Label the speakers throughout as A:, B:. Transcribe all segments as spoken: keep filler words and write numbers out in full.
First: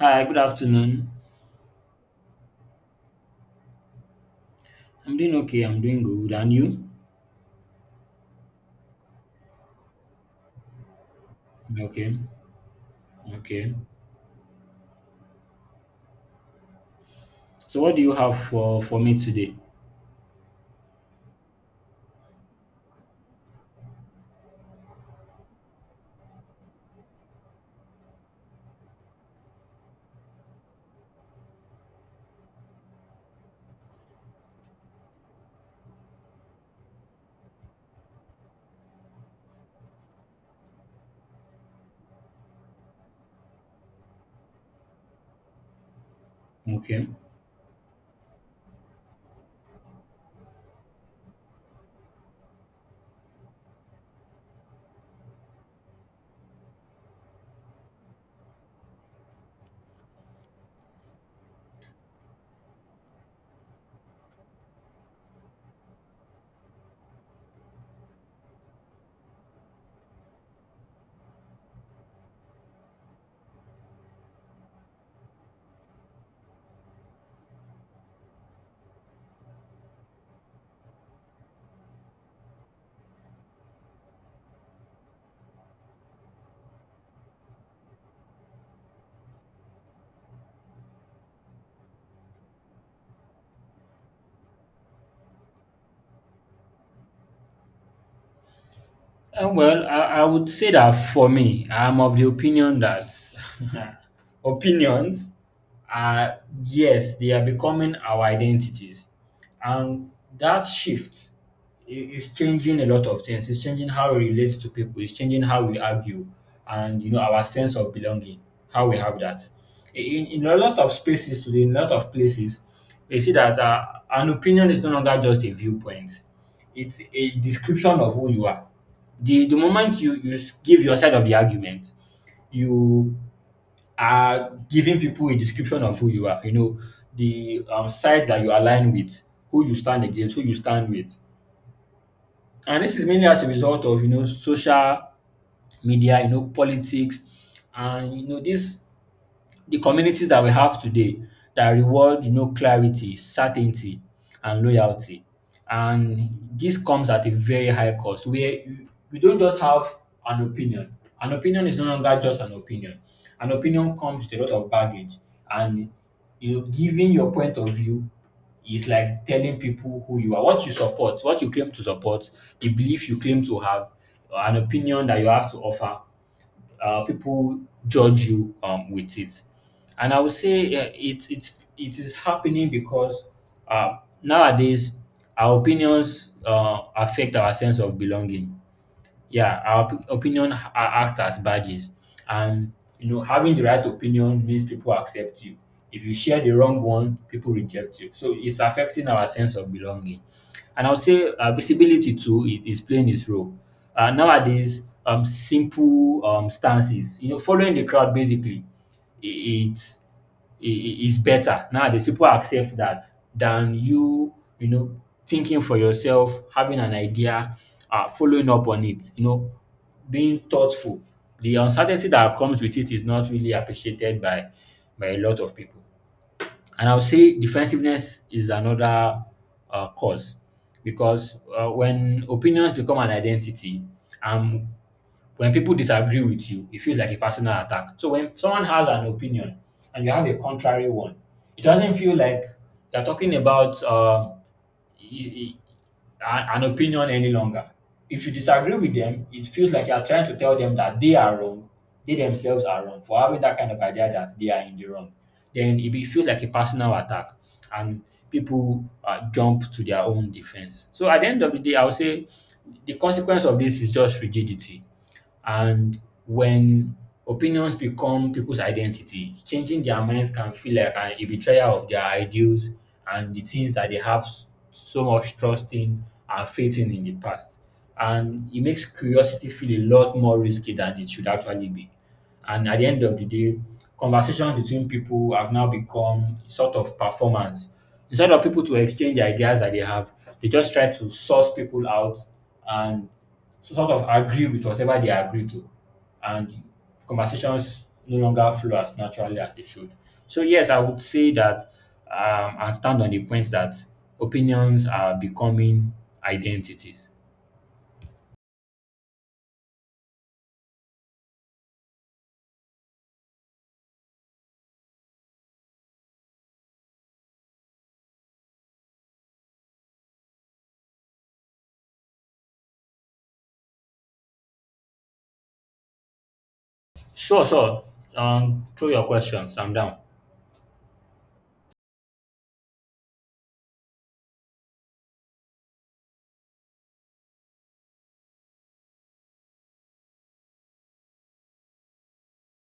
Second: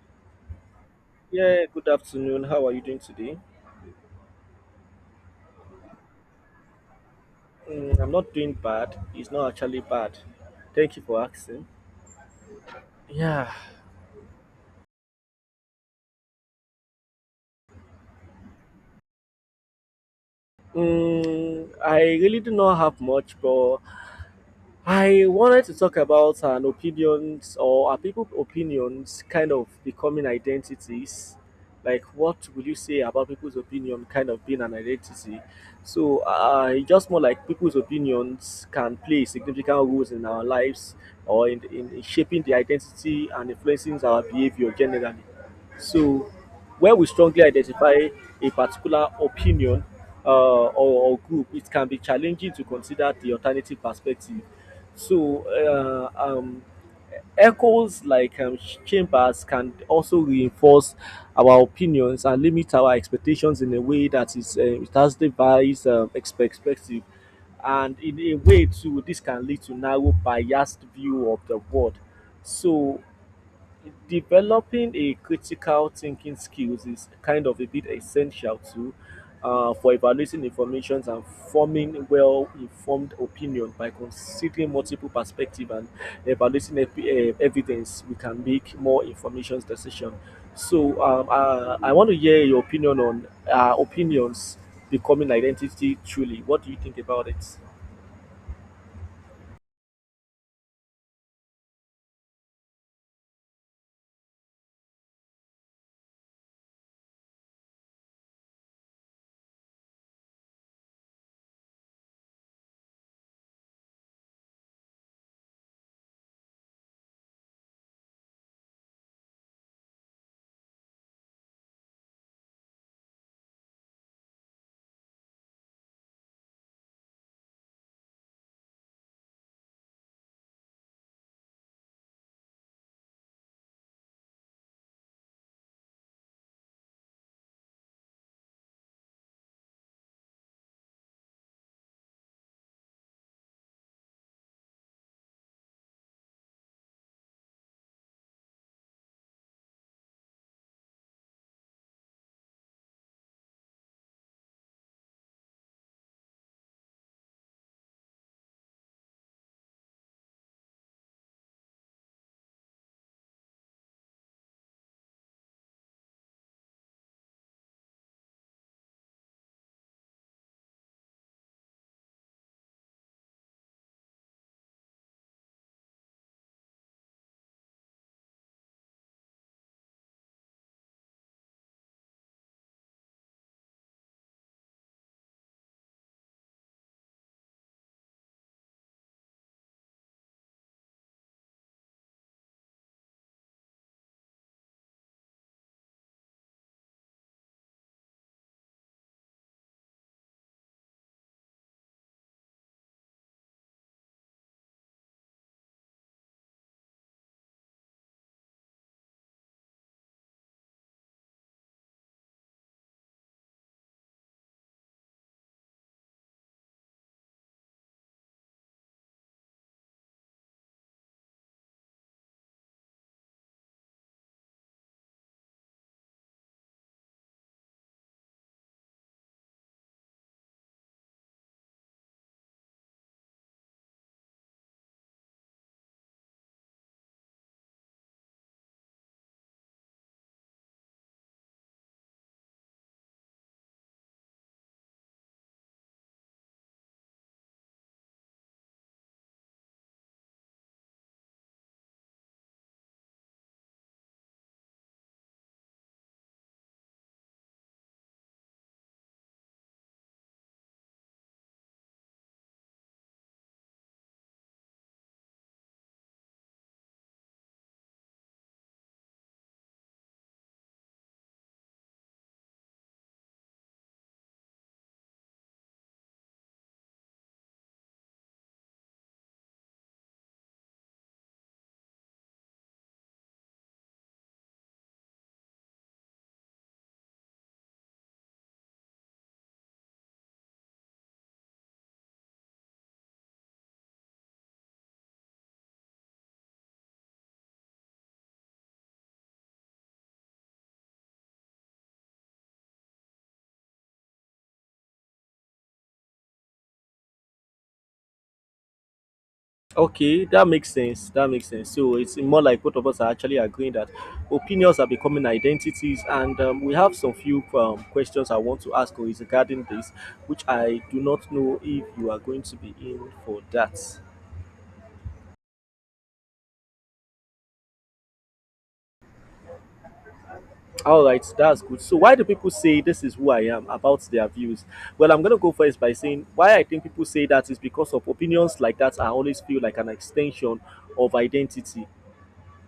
A: Hi, good afternoon.
B: Yeah, good afternoon. How are you doing today?
A: I'm doing okay. I'm doing good. And you?
B: Mm, I'm not doing bad. It's not actually bad. Thank you for asking.
A: Okay.
B: Yeah.
A: Okay. So what do you have for for me today?
B: Mm, I really do not have much, but I wanted to talk about an opinions. Or are people opinions kind of becoming identities? Like, what will you say about people's opinion kind of being an identity? So, uh, it's just more like people's opinions can play significant roles in our lives or in, in shaping the identity and influencing our behavior generally. So, where we
A: Okay.
B: strongly identify a particular opinion uh, or, or group, it can be challenging to consider the alternative perspective. So, uh, um, Echoes like um, chambers can also reinforce our opinions and limit our expectations in a way that is uh, it has devised um, perspective. And in a way too, this can lead to narrow biased view of the world. So developing a critical thinking skills is kind of a bit essential too uh, for evaluating information and forming well-informed opinion. By considering multiple perspectives and evaluating ev- eh, evidence, we can make more information decision. so um, uh, I want to hear your opinion on uh, opinions becoming identity. Truly, what do you think about it?
A: Uh, well, I, I would say that for me, I'm of the opinion that opinions are, yes, they are becoming our identities. And that shift i- is changing a lot of things. It's changing how we relate to people, it's changing how we argue, and you know, our sense of belonging, how we have that. In, in a lot of spaces today, in a lot of places, you see that uh, an opinion is no longer just a viewpoint, it's a description of who you are. The the moment you you s- give your side of the argument, you are giving people a description of who you are. You know the um, side that you align with, who you stand against, who you stand with, and this is mainly as a result of, you know, social media, you know, politics, and you know this. The communities that we have today that reward, you know, clarity, certainty, and loyalty. And this comes at a very high cost where you, you don't just have an opinion. An opinion is no longer just an opinion. An opinion comes with a lot of baggage. And you know, giving your point of view is like telling people who you are, what you support, what you claim to support, the belief you claim to have, or an opinion that you have to offer. Uh, people judge you um, with it. And I would say uh, it, it, it is happening because uh, nowadays our opinions uh, affect our sense of belonging. Yeah, our op- opinion ha- act as badges, and you know having the right opinion means people accept you. If you share the wrong one, people reject you. So it's affecting our sense of belonging. And I would say uh, visibility too i- is playing its role. Uh, nowadays, um, simple um, stances, you know, following the crowd basically, i- it's i- i- is better. Nowadays, people accept that than you, you know, thinking for yourself, having an idea, uh, following up on it, you know, being thoughtful. The uncertainty that comes with it is not really appreciated by by a lot of people. And I would say defensiveness is another uh, cause because uh, when opinions become an identity, um, when people disagree with you, it feels like a personal attack. So when someone has an opinion and you have a contrary one, it doesn't feel like you're talking about uh, y- y- an opinion any longer. If you disagree with them, it feels like you're trying to tell them that they are wrong, they themselves are wrong for having that kind of idea, that they are in the wrong. Then it be- feels like a personal attack, and people uh, jump to their own defense. So at the end of the day, I would say the consequence of this is just rigidity. And when opinions become people's identity, changing their minds can feel like an, a betrayal of their ideals and the things that they have s- so much trust in and faith in in the past. And it makes curiosity feel a lot more risky than it should actually be. And at the end of the day, conversations between people have now become sort of performance. Instead of people to exchange the ideas that they have, they just try to source people out and so sort of agree with whatever they agree to, and conversations no longer flow as naturally as they should. So yes, I would say that um, and stand on the point that opinions are becoming identities.
B: Okay, that makes sense. That makes sense. So it's more like both of us are actually agreeing that opinions are becoming identities, and um, we have some few um, questions I want to ask you is regarding this, which I do not know if you are going to be in for that.
A: Sure, sure. Um, throw your questions. I'm down.
B: All right, that's good. So why do people say this is who I am about their views? Well, I'm gonna go first by saying why I think people say that is because of opinions like that. I always feel like an extension of identity.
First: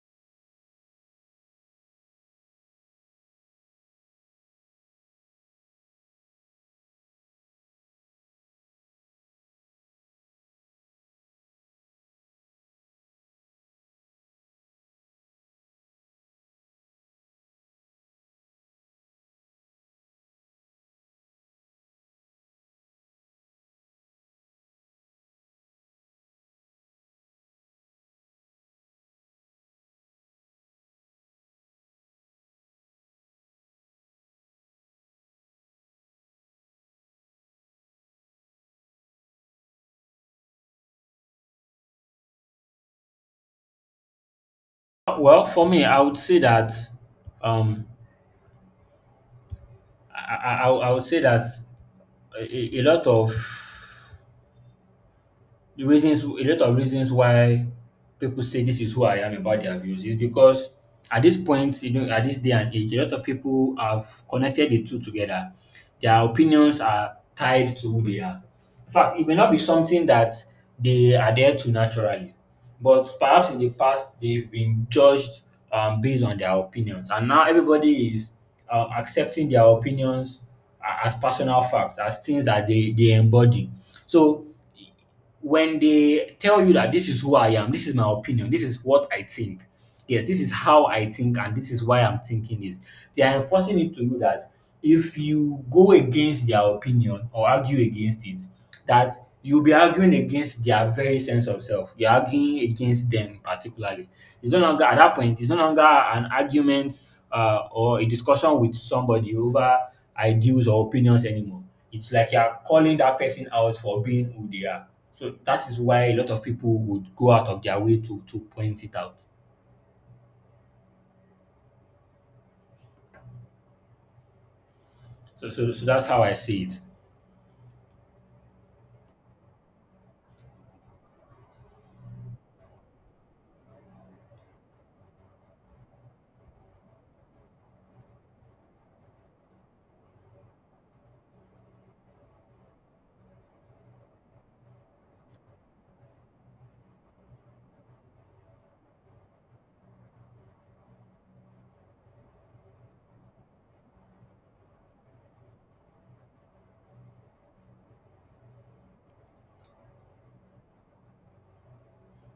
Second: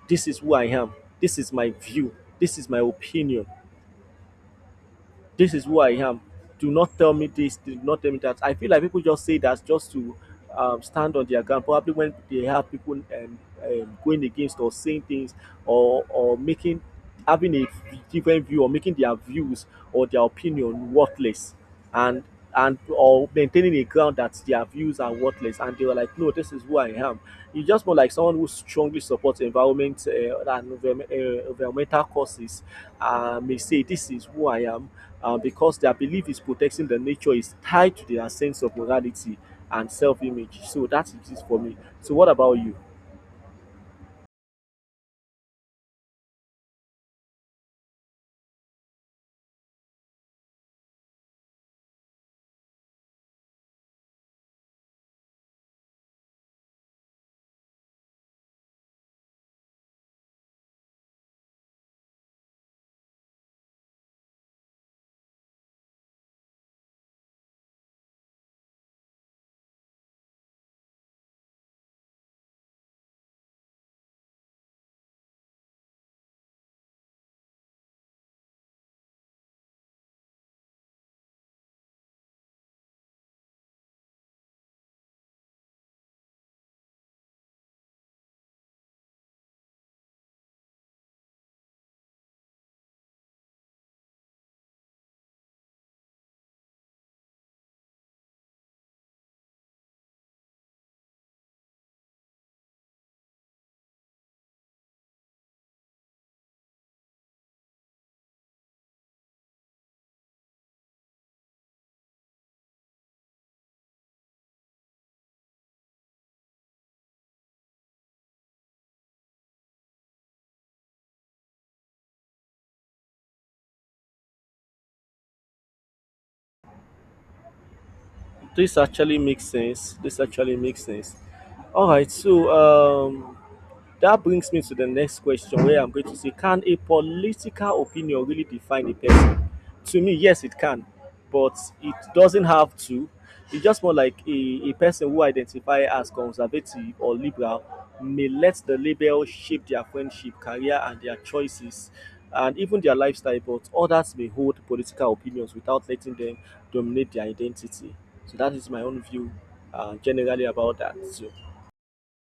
B: This is who I am. This is my view. This is my opinion. This is who I am. Do not tell me this. Do not tell me that. I feel like people just say that just to um, stand on their ground. Probably when they have people um, um, going against or saying things, or or making, having a different view, or making their views or their opinion worthless, and and or maintaining a ground that their views are worthless, and they were like, no, this is who I am. You just more like someone who strongly supports environment uh, and uh, environmental causes uh, may say this is who I am uh, because their belief is protecting the nature is tied to their sense of morality and self-image. So that is it for me. So what about you?
A: Well, for me, I would say that um, I, I, I I would say that a, a a lot of the reasons a lot of reasons why people say this is who I am about their views is because at this point, you know, at this day and age, a lot of people have connected the two together. Their opinions are tied to who they are. In fact, it may not be something that they adhere to naturally, but perhaps in the past they've been judged um, based on their opinions, and now everybody is um, accepting their opinions a- as personal facts, as things that they they embody. So when they tell you that this is who I am, this is my opinion, this is what I think, yes, this is how I think, and this is why I'm thinking this, they are enforcing it to you that if you go against their opinion or argue against it, that you'll be arguing against their very sense of self. You're arguing against them particularly. It's no longer at that point, it's no longer an argument uh, or a discussion with somebody over ideals or opinions anymore. It's like you're calling that person out for being who they are. So that is why a lot of people would go out of their way to to point it out. So so, so that's how I see it.
B: This actually makes sense. This actually makes sense. All right so um That brings me to the next question where I'm going to say, can a political opinion really define a person? To me, yes, it can, but it doesn't have to. It's just more like a, a person who identify as conservative or liberal may let the label shape their friendship, career, and their choices, and even their lifestyle. But others may hold political opinions without letting them dominate their identity. So that is my own view uh, generally about that. So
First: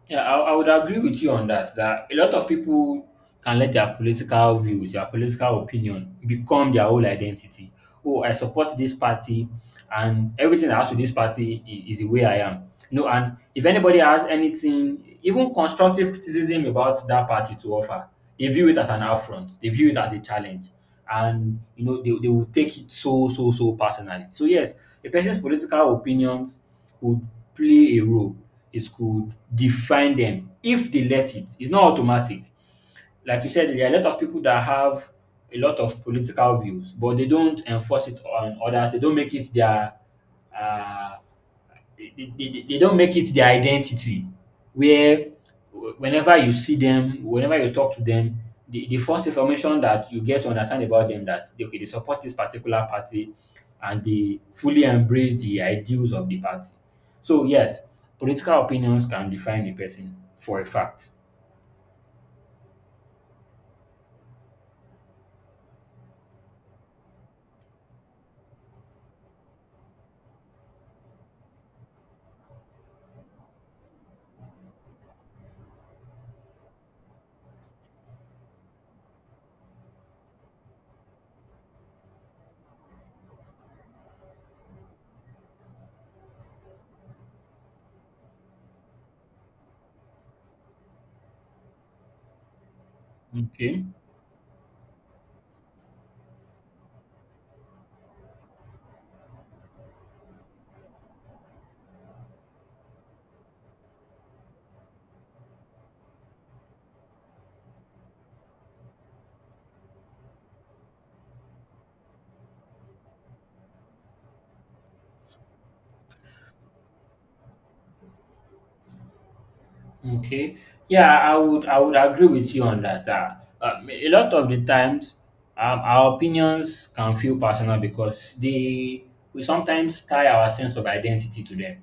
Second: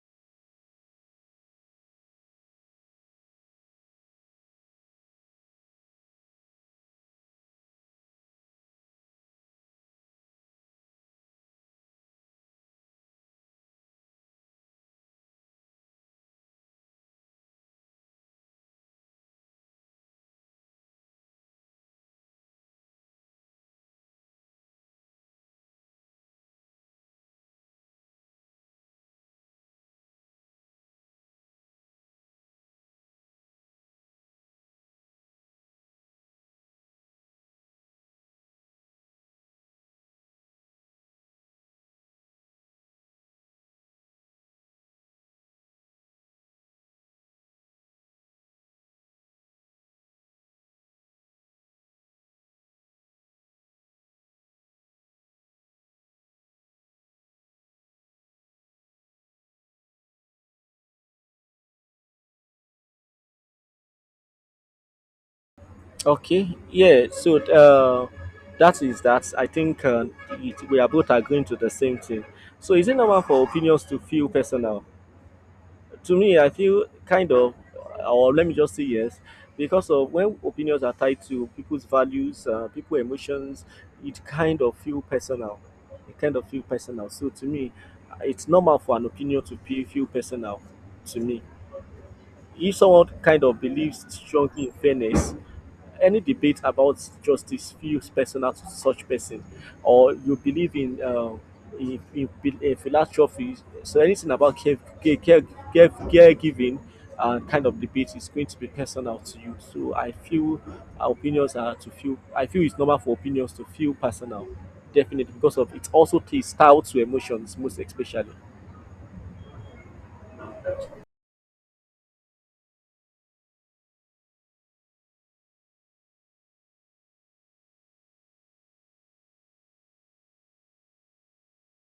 A: Yeah, I, I would agree with you on that. That a lot of people can let their political views, their political opinion become their whole identity. Oh, I support this party and everything I ask to with this party i- is the way I am. No, and if anybody has anything, even constructive criticism about that party to offer, they view it as an affront. They view it as a challenge. And you know, they, they will take it so, so, so personally. So yes, a person's political opinions could play a role. It could define them if they let it. It's not automatic. Like you said, there are a lot of people that have a lot of political views, but they don't enforce it on others. They don't make it their uh, they, they, they don't make it their identity. Where Whenever you see them, whenever you talk to them, the, the first information that you get to understand about them that they, okay, they support this particular party and they fully embrace the ideals of the party. So yes, political opinions can define a person for a fact.
B: okay, yeah. So uh, that is that. I think uh, it, we are both agreeing to the same thing. So is it normal for opinions to feel personal? To me, I feel kind of, or let me just say yes, because of when opinions are tied to people's values, uh, people emotions, it kind of feel personal. It kind of feel personal. So to me, it's normal for an opinion to be feel personal. To me, if someone kind of
A: Okay.
B: believes strongly in fairness, any debate about justice feels personal to such person, or you believe in uh, in, in, in philanthropy, so anything about care, care, care, care, caregiving uh, kind of debate is going to be personal to you. So I feel our opinions are to feel. I feel it's normal for opinions to feel personal, definitely because of it also plays style to emotions most especially.
A: Okay. Yeah, I would I would agree with you on that. Uh, um, a lot of the times, um, our opinions can feel personal because they we sometimes tie our sense of identity to them.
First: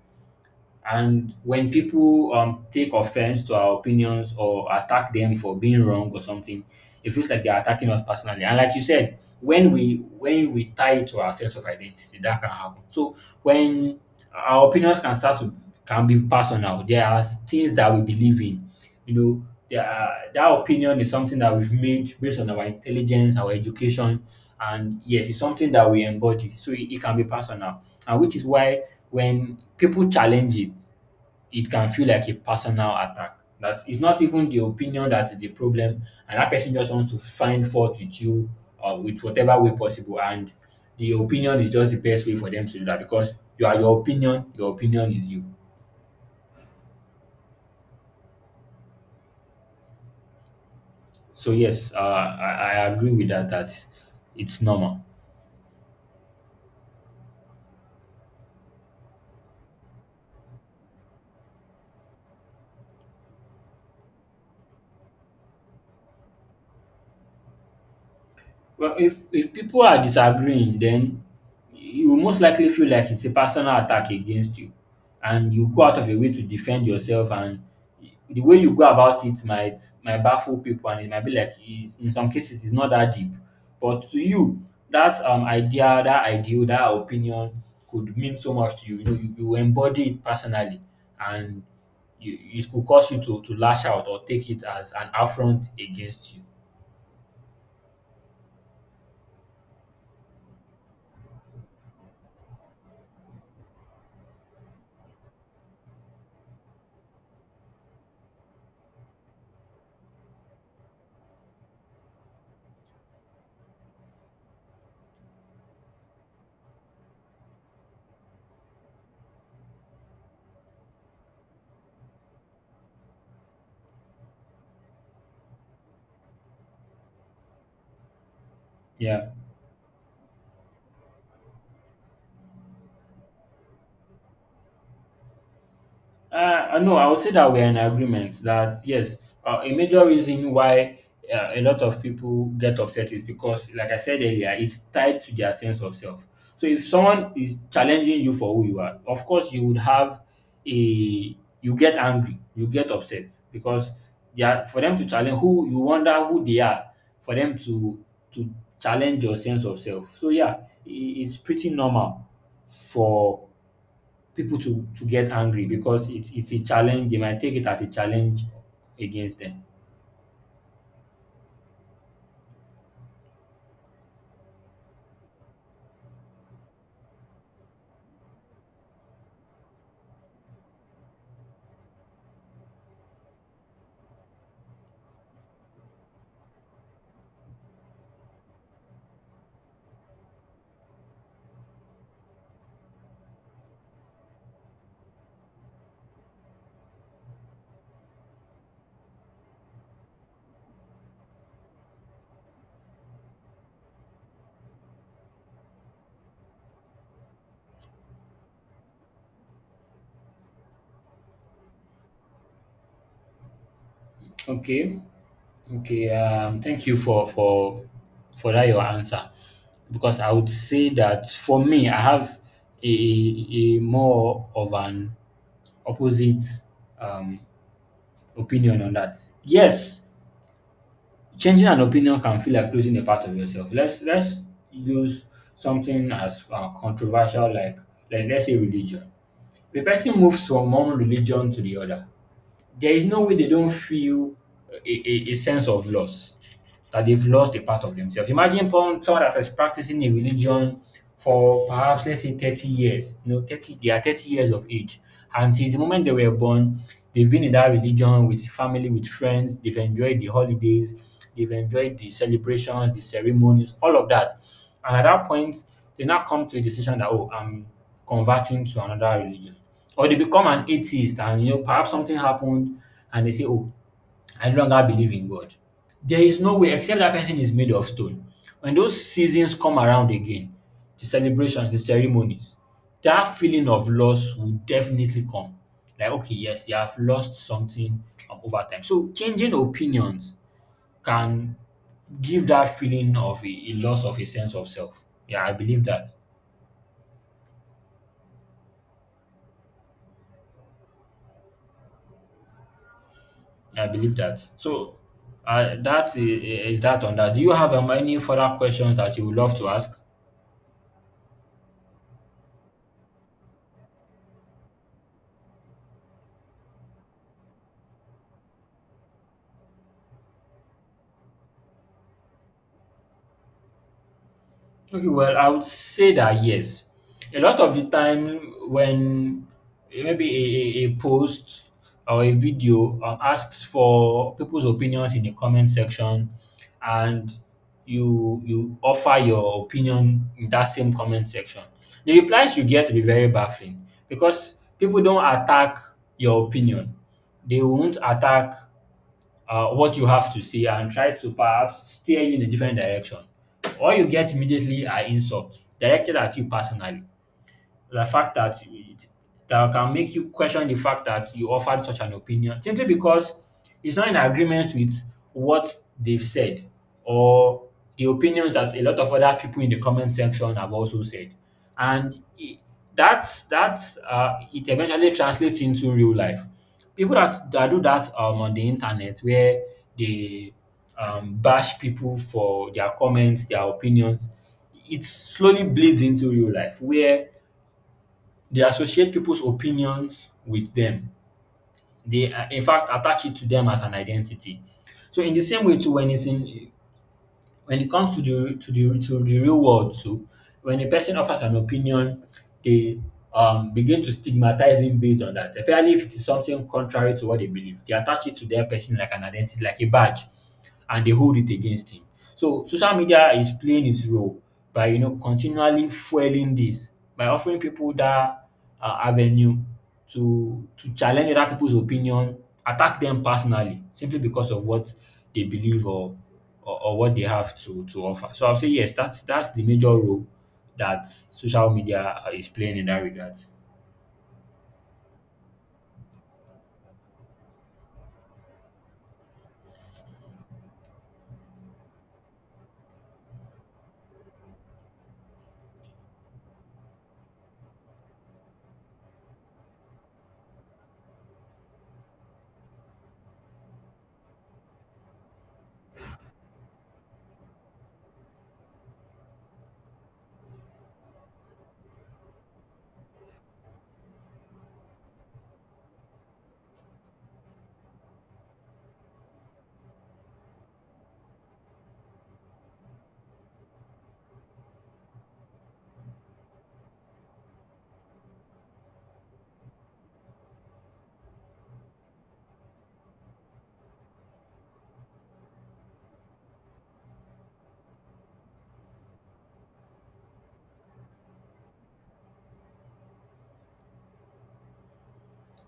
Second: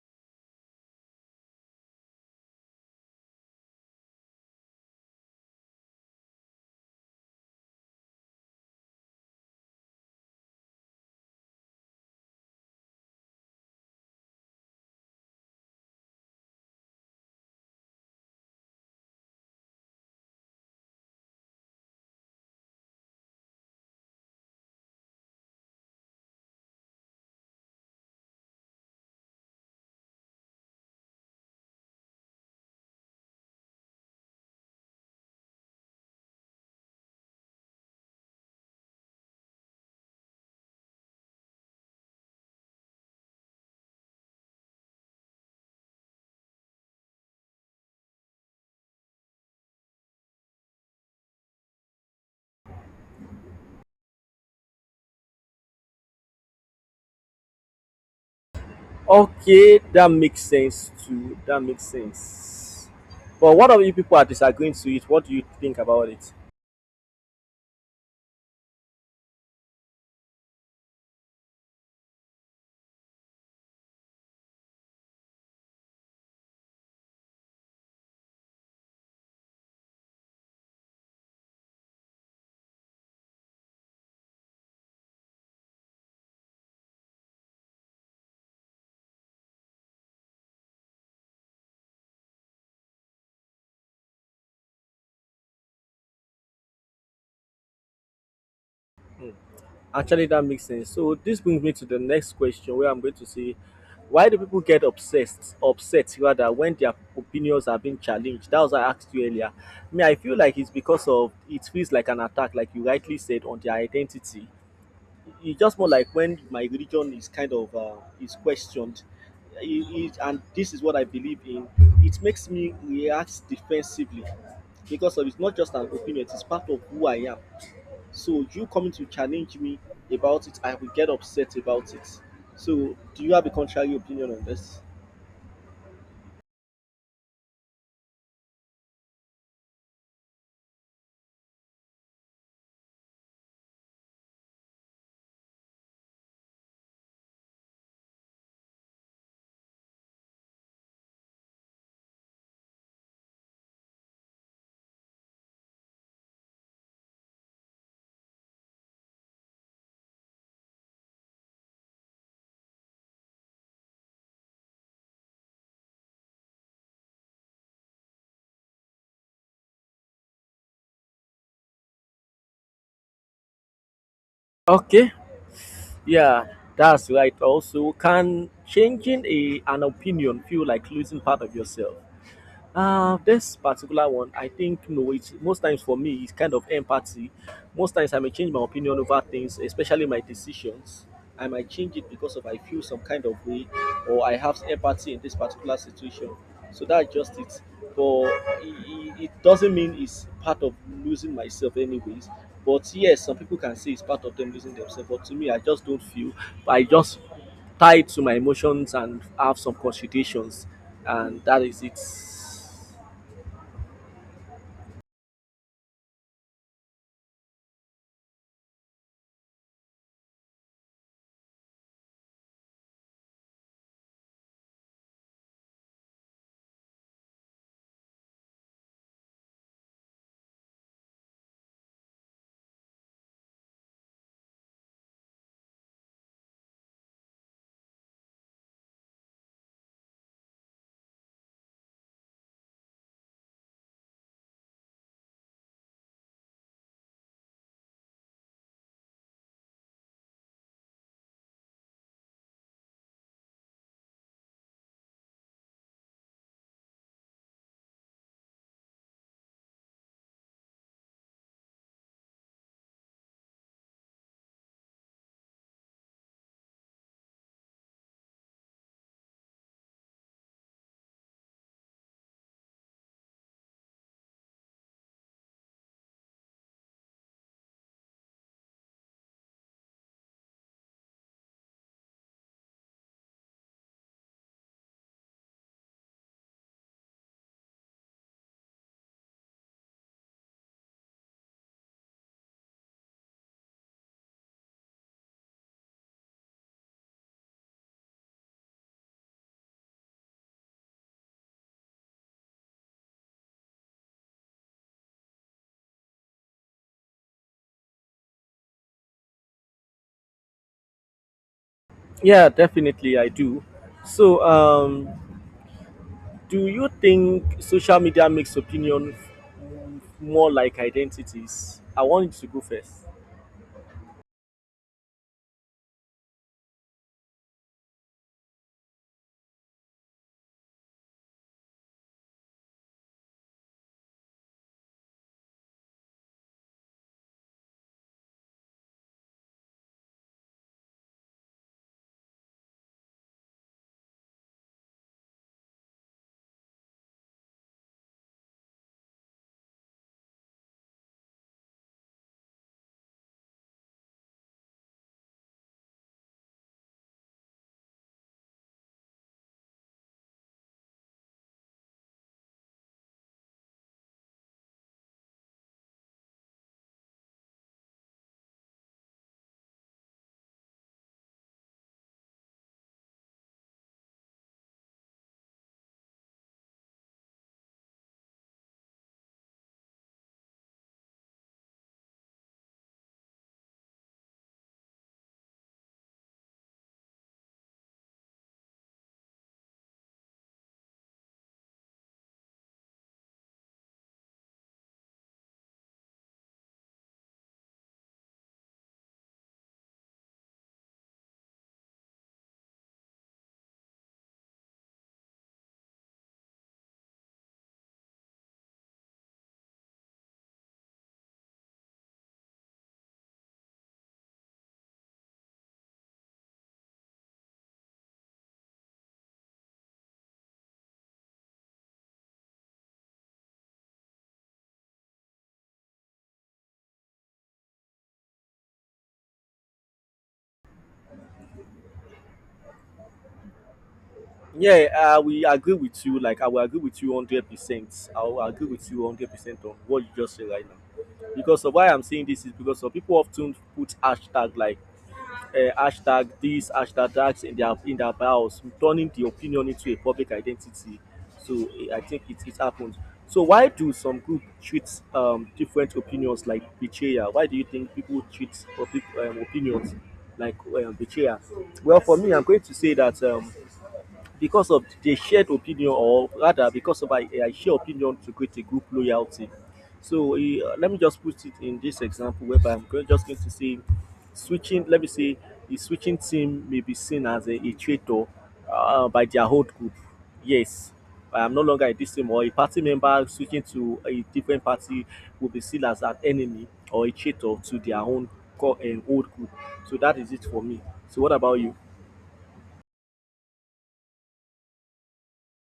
A: And when people um, take offense to our opinions or attack them for being wrong or something, it feels like they're attacking us personally. And like you said, when we when we tie it to our sense of identity, that can happen. So when our opinions can start to can be personal, there are things that we believe in, you know, that, that opinion is something that we've made based on our intelligence, our education, and yes, it's something that we embody. So it, it can be personal, and which is why when people challenge it, it can feel like a personal attack. That it's not even the opinion that is the problem, and that person just wants to find fault with you or with whatever way possible. And the opinion is just the best way for them to do that because you are your opinion, your opinion is you. So yes, uh, I, I agree with that. That it's normal.
B: Okay, that makes sense too. That makes sense. But what of you people are disagreeing to it? What do you think about it?
A: Well, if if people are disagreeing, then you will most likely feel like it's a personal attack against you, and you go out of your way to defend yourself. And the way you go about it might might baffle people, and it might be like it's, in some cases it's not that deep. But to you, that um idea, that ideal, that opinion could mean so much to you. You know, you, you embody it personally, and you, it could cause you to to lash out or take it as an affront against you.
B: Actually, that makes sense. So this brings me to the next question, where I'm going to say, why do people get obsessed, upset rather, when their opinions are being challenged? That was what I asked you earlier. Me, I feel like it's because of it feels like an attack, like you rightly said, on their identity. It's just more like when my religion is kind of uh, is questioned. It, it, and this is what I believe in. It makes me react defensively because of it's not just an opinion, it's part of who I am. So you coming to
A: Yeah.
B: challenge me about it, I will get upset about it. So do you have a contrary opinion on this?
A: Uh, no, I would say that we're in agreement that yes, uh, a major reason why uh, a lot of people get upset is because, like I said earlier, it's tied to their sense of self. So if someone is challenging you for who you are, of course you would have a you get angry, you get upset because they are, for them to challenge who you wonder who they are, for them to to challenge your sense of self. So yeah, i- it's pretty normal for people to to get angry because it's it's a challenge. They might take it as a challenge against them.
B: Okay, yeah, that's right. Also, can changing a, an opinion feel like losing part of yourself? Uh, this particular one, I think no. It's most times for me, it's kind of empathy. Most times I may change my opinion over things, especially my decisions. I might change it because of I feel some kind of way, or I have empathy in this particular situation. So that's just it. But it, it doesn't mean it's part of losing myself, anyways. But yes, some people can say it's part of them losing themselves. But to me, I just don't feel. I just tied to my emotions and have some considerations, and that is it.
A: Okay, okay. Um, thank you for for for that your answer because I would say that for me I have a a more of an opposite um opinion on that. Yes, changing an opinion can feel like losing a part of yourself. Let's let's use something as uh, controversial like like let's say religion. The person moves from one religion to the other, there is no way they don't feel a, a, a sense of loss that they've lost a part of themselves. Imagine pon- someone that is practicing a religion for perhaps let's say thirty years. You know, thirty they are thirty years of age. And since the moment they were born, they've been in that religion with family, with friends, they've enjoyed the holidays, they've enjoyed the celebrations, the ceremonies, all of that. And at that point, they now come to a decision that, oh, I'm converting to another religion. Or they become an atheist, and you know, perhaps something happened and they say, oh, I no longer believe in God. There is no way, except that person is made of stone. When those seasons come around again, the celebrations, the ceremonies, that feeling of loss will definitely come. Like, okay, yes, you have lost something um, over time. So changing opinions can give that feeling of a, a loss of a sense of self. Yeah, I believe that. I believe that. So uh, that is, is that on that. Do you have um, any further questions that you would love to ask?
B: Yeah, definitely I do. so um do you think social media makes opinion more like identities? I want you to go first.
A: Okay, well, I would say that yes. A lot of the time, when eh, maybe a, a, a post or a video um, asks for people's opinions in the comment section, and you you offer your opinion in that same comment section, the replies you get will be very baffling because people don't attack your opinion. They won't attack uh, what you have to say and try to perhaps steer you in a different direction. All you get immediately are insults directed at you personally. The fact that it, that can make you question the fact that you offered such an opinion simply because it's not in agreement with what they've said or the opinions that a lot of other people in the comment section have also said. And it, that's that's uh, it eventually translates into real life. People that, that do that um, on the internet where they um, bash people for their comments, their opinions, it slowly bleeds into real life where they associate people's opinions with them. They, uh, in fact, attach it to them as an identity. So, in the same way, too, when it's in when it comes to the to the to the real world too, when a person offers an opinion, they um begin to stigmatize him based on that, especially if it is something contrary to what they believe. They attach it to their person like an identity, like a badge, and they hold it against him. So social media is playing its role by, you know, continually fueling this by offering people that uh, avenue to to challenge other people's opinion, attack them personally simply because of what they believe or or, or what they have to to offer. So I'll say yes, that's that's the major role that social media uh, is playing in that regard.
B: Yeah, uh, we agree with you. Like, I will agree with you 100 percent. I will agree with you 100 percent on what you just said right now. Because of why I'm saying this is because of people often put hashtag like uh, hashtag this, hashtag that in their in their bios, turning the opinion into a public identity. So eh, I think it, it happens. So why do some group treat um, different opinions like betrayal? Why do you think people treat public um, opinions like um, betrayal? Well, for me, I'm going to say that um, because of the shared opinion, or rather, because of a, a shared opinion to create a group loyalty. So eh, let me just put it in this example whereby I'm go- just going to say switching, let me say, the switching team may be seen as a, a traitor uh, by their whole group. Yes, I'm no longer in this team, or a party member switching to a different party will be seen as an enemy or a traitor to their own co- and old group. So that is it for me. So, what about you?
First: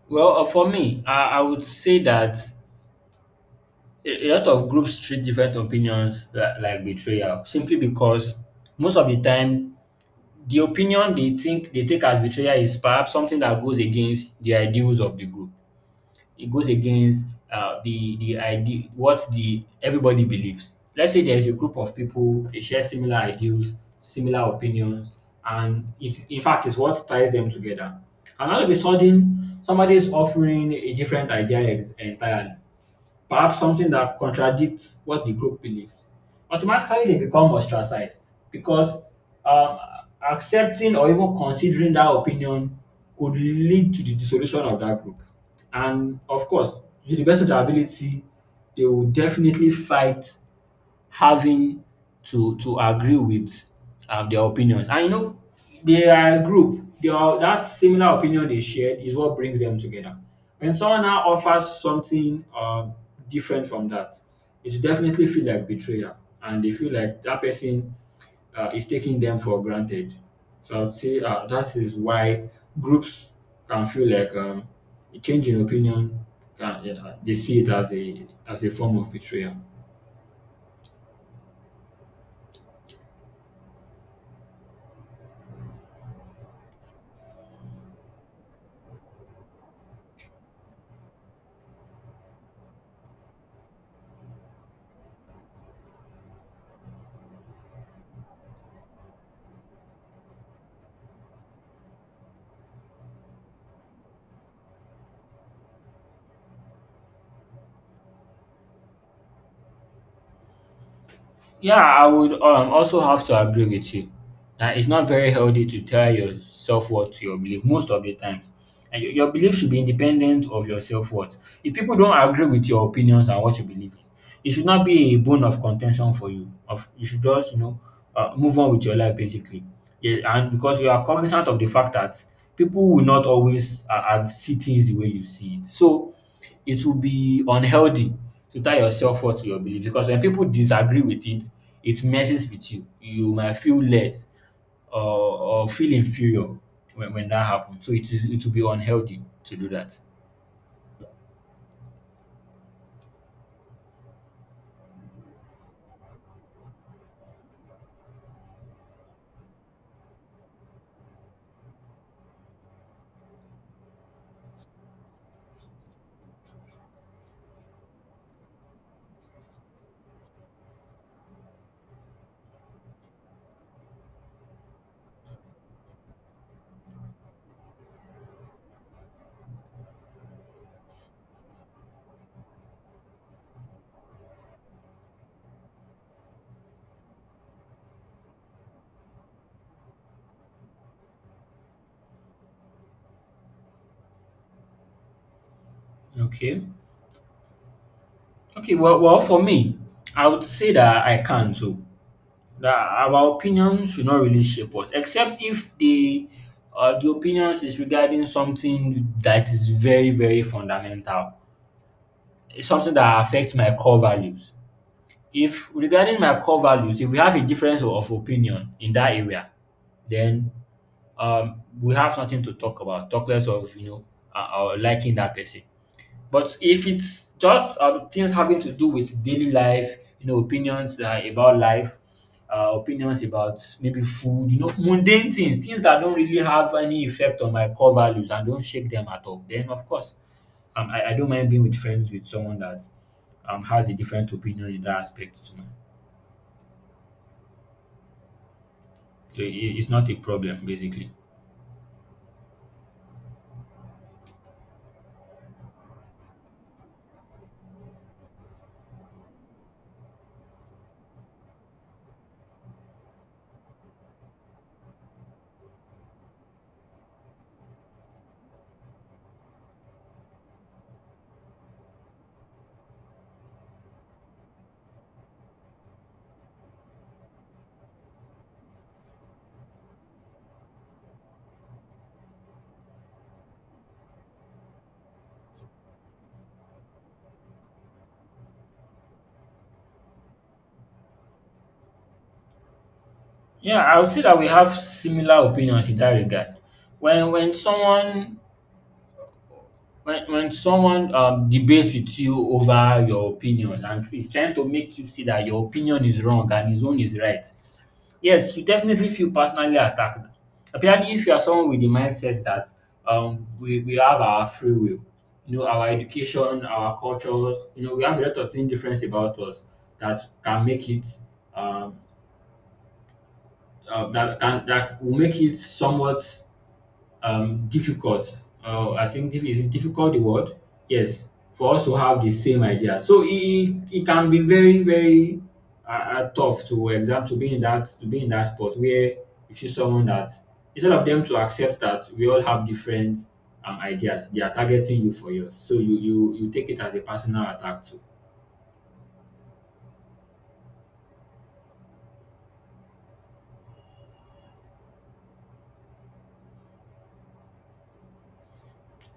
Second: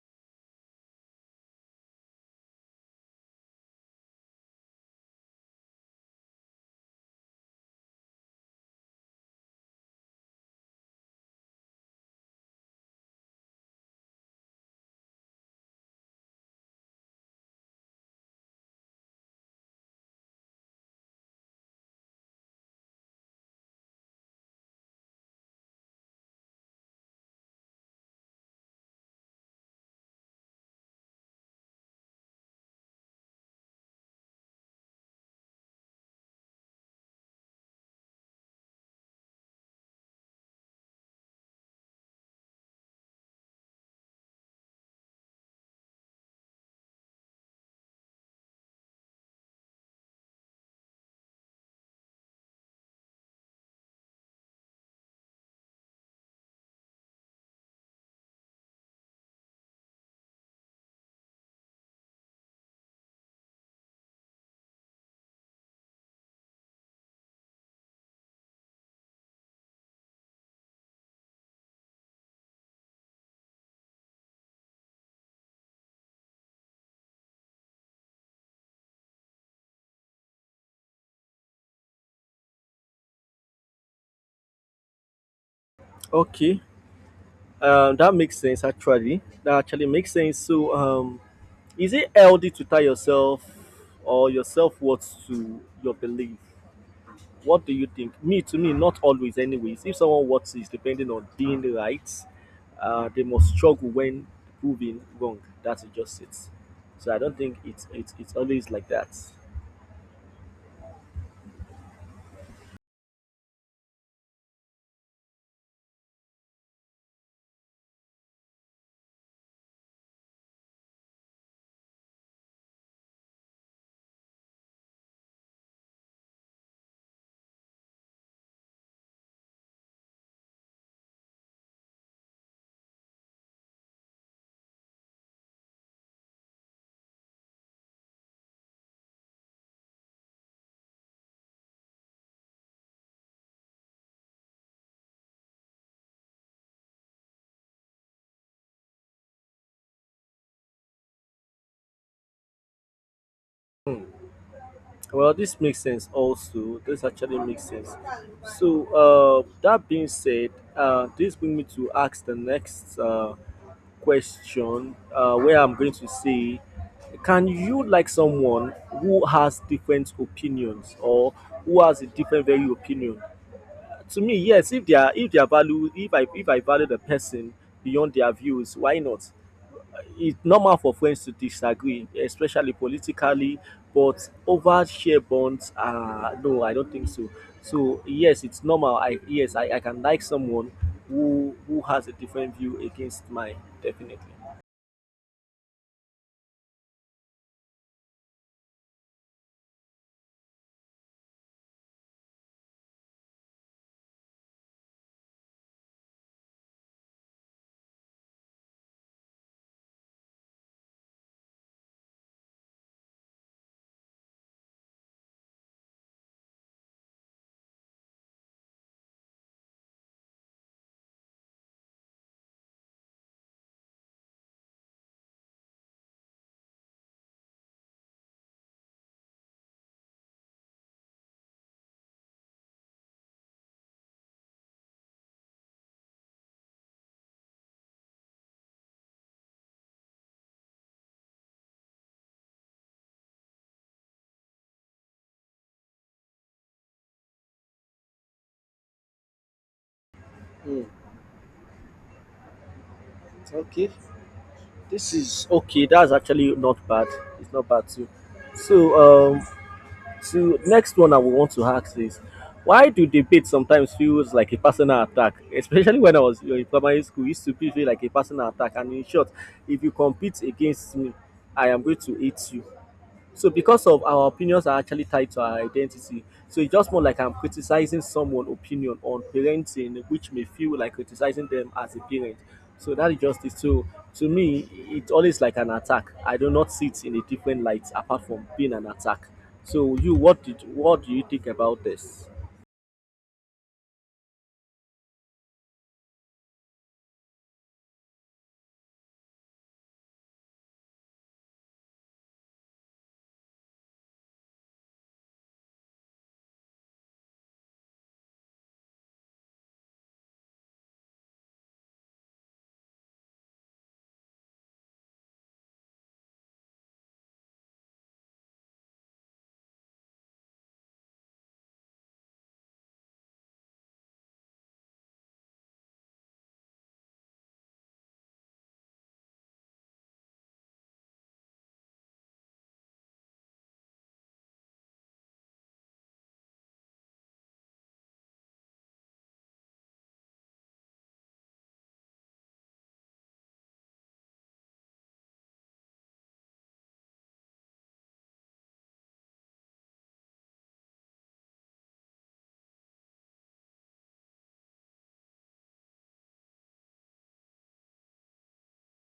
A: Well, uh, for me, I, I would say that a, a lot of groups treat different opinions like, like betrayal simply because most of the time the opinion they think they take as betrayal is perhaps something that goes against the ideals of the group. It goes against uh, the the idea what the everybody believes. Let's say there is a group of people they share similar ideals, similar opinions, and it's in fact is what ties them together. And all of a sudden, somebody is offering a different idea ex- entirely, perhaps something that contradicts what the group believes, automatically they become ostracized because um, accepting or even considering that opinion could lead to the dissolution of that group. And of course, to the best of their ability, they will definitely fight having to to agree with um, their opinions. And you know, they are a group. They are, that similar opinion they shared is what brings them together. When someone now offers something um, different from that, it definitely feel like betrayal, and they feel like that person uh, is taking them for granted. So I would say uh, that is why groups can feel like, um, a change in opinion. Can, yeah, they see it as a as a form of betrayal.
B: Okay. Um, that makes sense actually. That actually makes sense. So, um, is it healthy to tie yourself or your self worth to your belief? What do you think? Me, to me, not always, anyways. If someone worth is depending on being right, uh, they must struggle when proving wrong. That's just it. So I don't think it's it's it's always like that.
A: Yeah, I would um also have to agree with you that it's not very healthy to tell your self worth to your belief most of the times. And your your belief should be independent of your self worth. If people don't agree with your opinions and what you believe in, it should not be a bone of contention for you. Of you should just, you know, uh, move on with your life basically. Yeah, and because you are cognizant of the fact that people will not always uh, uh, see things the way you see it. So it will be unhealthy to tie yourself up to your belief because when people disagree with it, it messes with you. You might feel less or, or feel inferior when, when that happens. So it is it will be unhealthy to do that.
B: Well, this makes sense also. This actually makes sense. So, uh, that being said, uh, this brings me to ask the next uh, question uh, where I'm going to say, can you like someone who has different opinions, or who has a different very opinion? To me, yes, if they are, if they are value, if I, if I value the person beyond their views, why not? It's normal for friends to disagree, especially politically, but over share bonds, uh, no, I don't think so. So yes, it's normal. I yes, I, I can like someone who who has a different view against mine, definitely.
A: Okay. Okay. Well, well, for me, I would say that I can too. That our opinion should not really shape us, except if the uh, the opinions is regarding something that is very very fundamental. It's something that affects my core values. If regarding my core values, if we have a difference of opinion in that area, then um, we have nothing to talk about. Talk less of you know uh, uh, liking that person. But if it's just uh, things having to do with daily life, you know, opinions uh, about life, uh, opinions about maybe food, you know, mundane things, things that don't really have any effect on my core values and don't shake them at all, then of course, um, I, I don't mind being with friends with someone that um, has a different opinion in that aspect to mine. So i- i- it's not a problem basically.
B: Okay, this is okay. That's actually not bad. It's not bad too. So um, So next one I would want to ask is why do debate sometimes feels like a personal attack? Especially when I was, you know, in primary school, it used to be feel like a personal attack. And in short, if you compete against me, I am going to hate you. So because of our opinions are actually tied to our identity. So it's just more like I'm criticizing someone's opinion on parenting, which may feel like criticizing them as a parent. So that is just it. So to me, it's always like an attack. I do not see it in a different light apart from being an attack. So you, what did, what do you think about this?
A: Yeah, I would say that we have similar opinions in that regard. When when someone when when someone um, debates with you over your opinion and is trying to make you see that your opinion is wrong and his own is right, yes, you definitely feel personally attacked. Apparently, if you are someone with the mindset that um, we, we have our free will, you know, our education, our cultures, you know, we have a lot of things different about us that can make it um, uh, that can that will make it somewhat um, difficult. Uh, I think diff- is it difficult the word? Yes, for us to have the same idea. So it, it it can be very very uh, uh, tough to exam to be in that to be in that spot where you see someone that instead of them to accept that we all have different um, ideas, they are targeting you for yours. So you you you take it as a personal attack too.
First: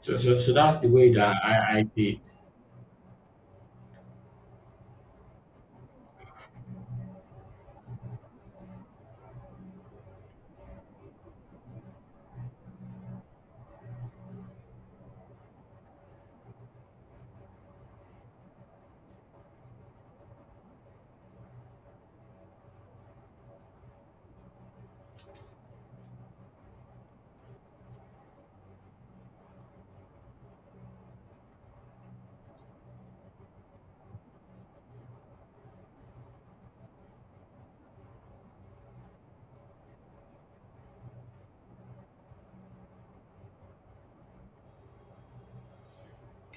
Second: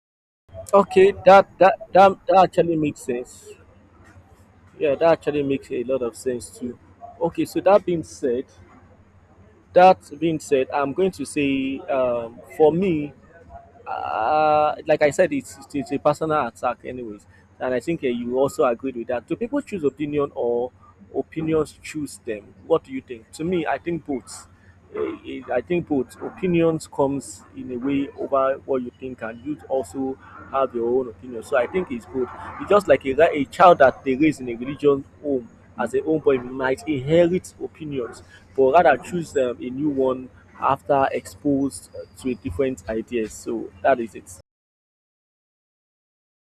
A: So so so that's the
B: Okay,
A: way that
B: that
A: I
B: that
A: I
B: that,
A: see it.
B: that actually makes sense. Yeah, that actually makes a lot of sense too. Okay, so that being said, that being said, I'm going to say um, for me, uh, like I said, it's, it's a personal attack, anyways. And I think uh, you also agreed with that. Do people choose opinion, or opinions choose them? What do you think? To me, I think both. Eh, eh, I think both opinions comes in a way over what you think, and you also have your own opinion. So I think it's both. It's just like a, ra- a child that they raise in a religion home as a homeboy might inherit opinions, but rather choose um, a new one after exposed to different ideas. So that is it.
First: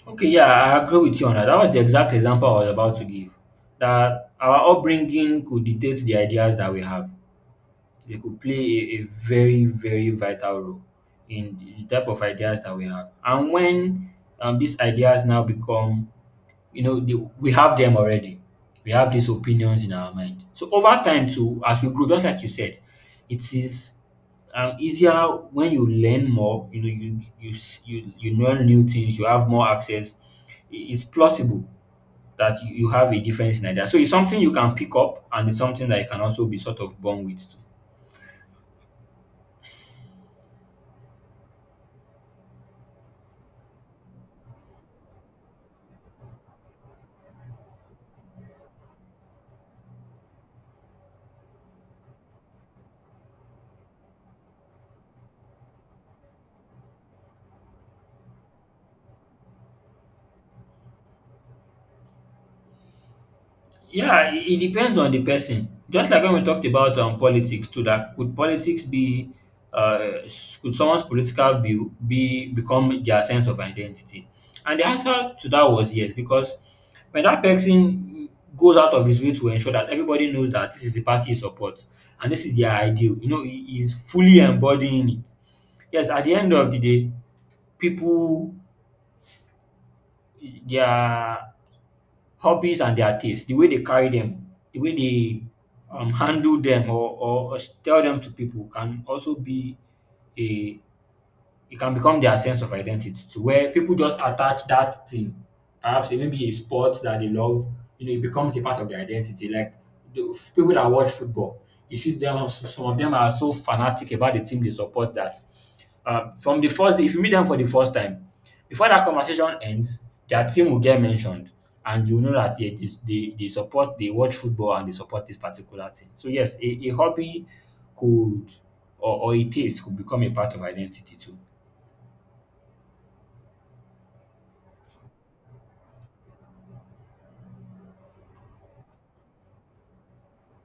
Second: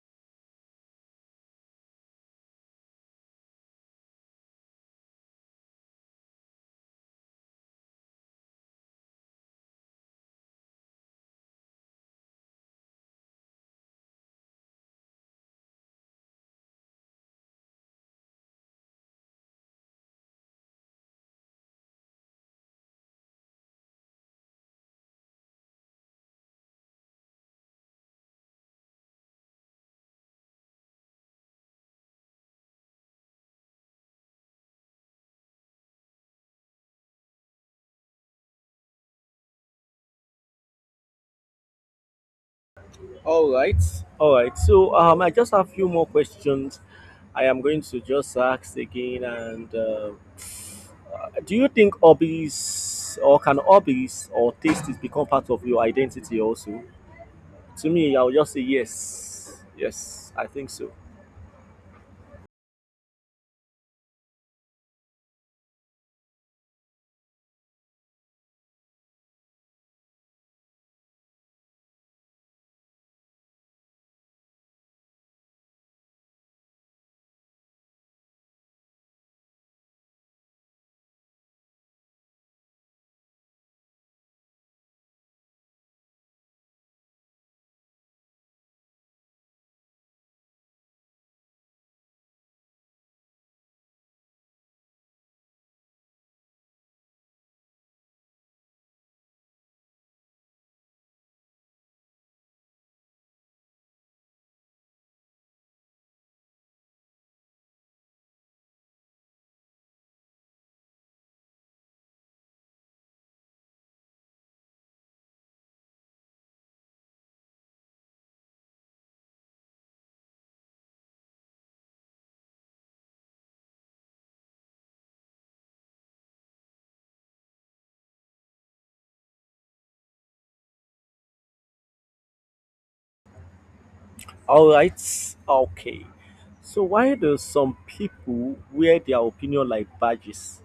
A: Okay, yeah, I agree with you on that. That was the exact example I was about to give. That our upbringing could dictate the ideas that we have. They could play a, a very, very vital role in the type of ideas that we have. And when um, these ideas now become, you know, the, we have them already. We have these opinions in our mind. So over time, too, as we grow, just like you said, it is um, easier when you learn more, you know, you you s- you, you learn new things, you have more access, i- it's plausible that you, you have a difference in idea, so it's something you can pick up and it's something that you can also be sort of born with too.
B: All right. All right. So um, I just have a few more questions. I am going to just ask again. And uh, do you think hobbies, or can hobbies or tastes become part of your identity also? To me, I'll just say yes. Yes, I think so.
A: Yeah, it it depends on the person. Just like when we talked about um, politics too, that could politics be, uh, s- could someone's political view be become their sense of identity? And the answer to that was yes, because when that person goes out of his way to ensure that everybody knows that this is the party he supports and this is their ideal, you know, he is fully embodying it. Yes, at the end of the day, people, their hobbies and their taste, the way they carry them, the way they um, handle them or, or, or tell them to people can also be a, it can become their sense of identity to where people just attach that thing, perhaps it may be a sport that they love, you know, it becomes a part of their identity. Like the f- people that watch football, you see them, some of them are so fanatic about the team they support that uh, from the first, if you meet them for the first time, before that conversation ends, their team will get mentioned. And you know that yeah, this, they, they support, they watch football and they support this particular team. So, yes, a, a hobby could, or, or a taste could become a part of identity too.
B: All right. Okay. So why do some people wear their opinion like badges?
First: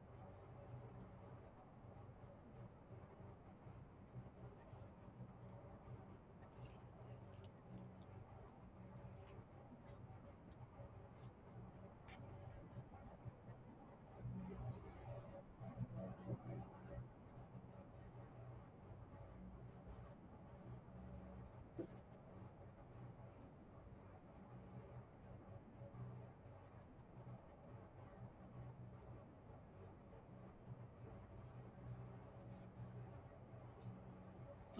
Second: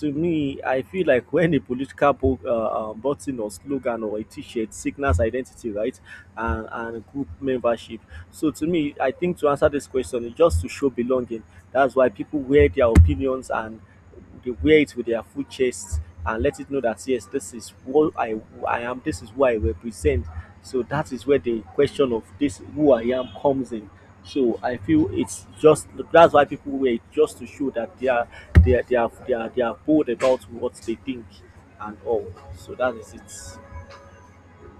B: To me, I feel like when a political bo- uh, um, button or slogan or a T-shirt signals identity, right, and, and group membership. So to me, I think to answer this question, it's just to show belonging. That's why people wear their opinions, and they wear it with their full chest and let it know that yes, this is what I I am. This is who I represent. So that is where the question of this who I am comes in. So I feel it's just that's why people wear it just to show that they are they are they are they are, they are bold about what they think and all. So that is it.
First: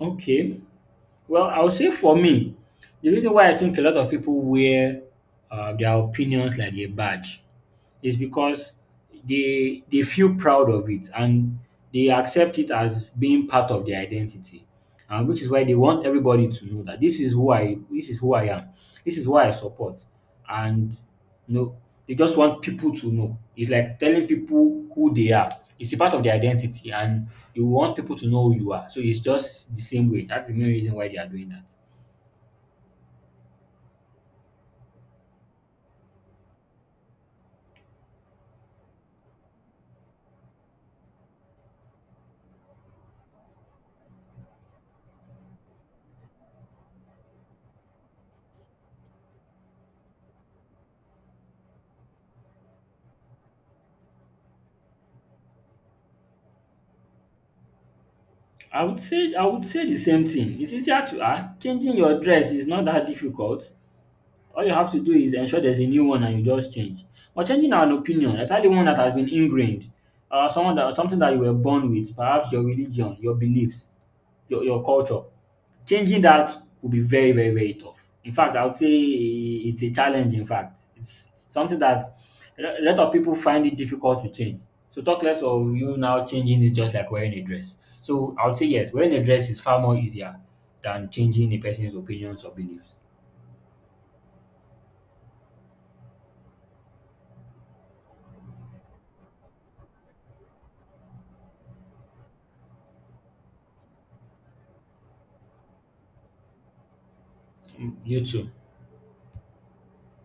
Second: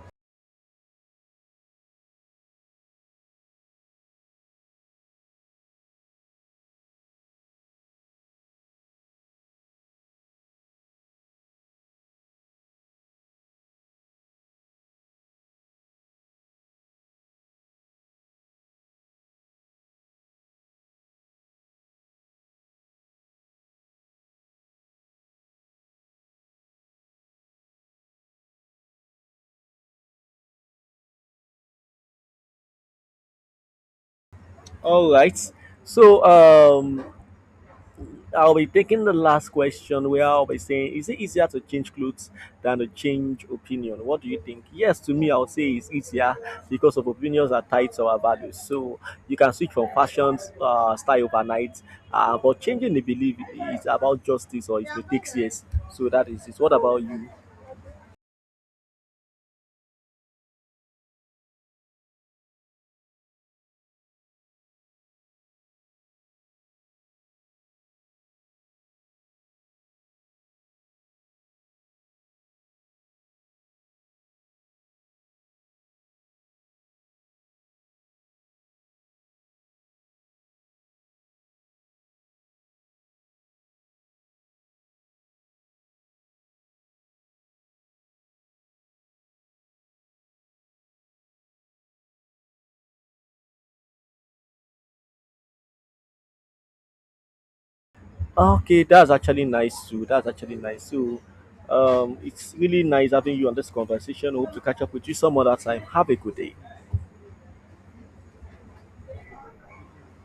A: Okay. Well, I would say for me, the reason why I think a lot of people wear uh, their opinions like a badge is because they they feel proud of it and they accept it as being part of their identity and which is why they want everybody to know that this is who i this is who I am, this is why I support, and, you know, they just want people to know, it's like telling people who they are, it's a part of their identity, and you want people to know who you are, so it's just the same way, that's the main reason why they are doing that.
B: All right. So um I'll be taking the last question where I'll be saying, is it easier to change clothes than to change opinion? What do you think? Yes, to me, I would say it's easier because of opinions are tied to our values. So you can switch from fashion uh, style overnight, uh, but changing the belief is about justice or it takes years. So that is it. What about you?
A: I would say I would say the same thing. It's easier to ask. Changing your dress is not that difficult. All you have to do is ensure there's a new one and you just change. But changing an opinion, especially one that has been ingrained, uh, someone that something that you were born with, perhaps your religion, your beliefs, your, your culture, changing that will be very, very, very tough. In fact, I would say it's a challenge. In fact, it's something that a lot of people find it difficult to change. So talk less of you now changing it just like wearing a dress. So I would say yes, wearing a dress is far more easier than changing a person's opinions or beliefs.
B: Okay, that's actually nice too. That's actually nice. So um, it's really nice having you on this conversation. Hope to catch up with you some other time. Have a good day.
A: Mm, you too.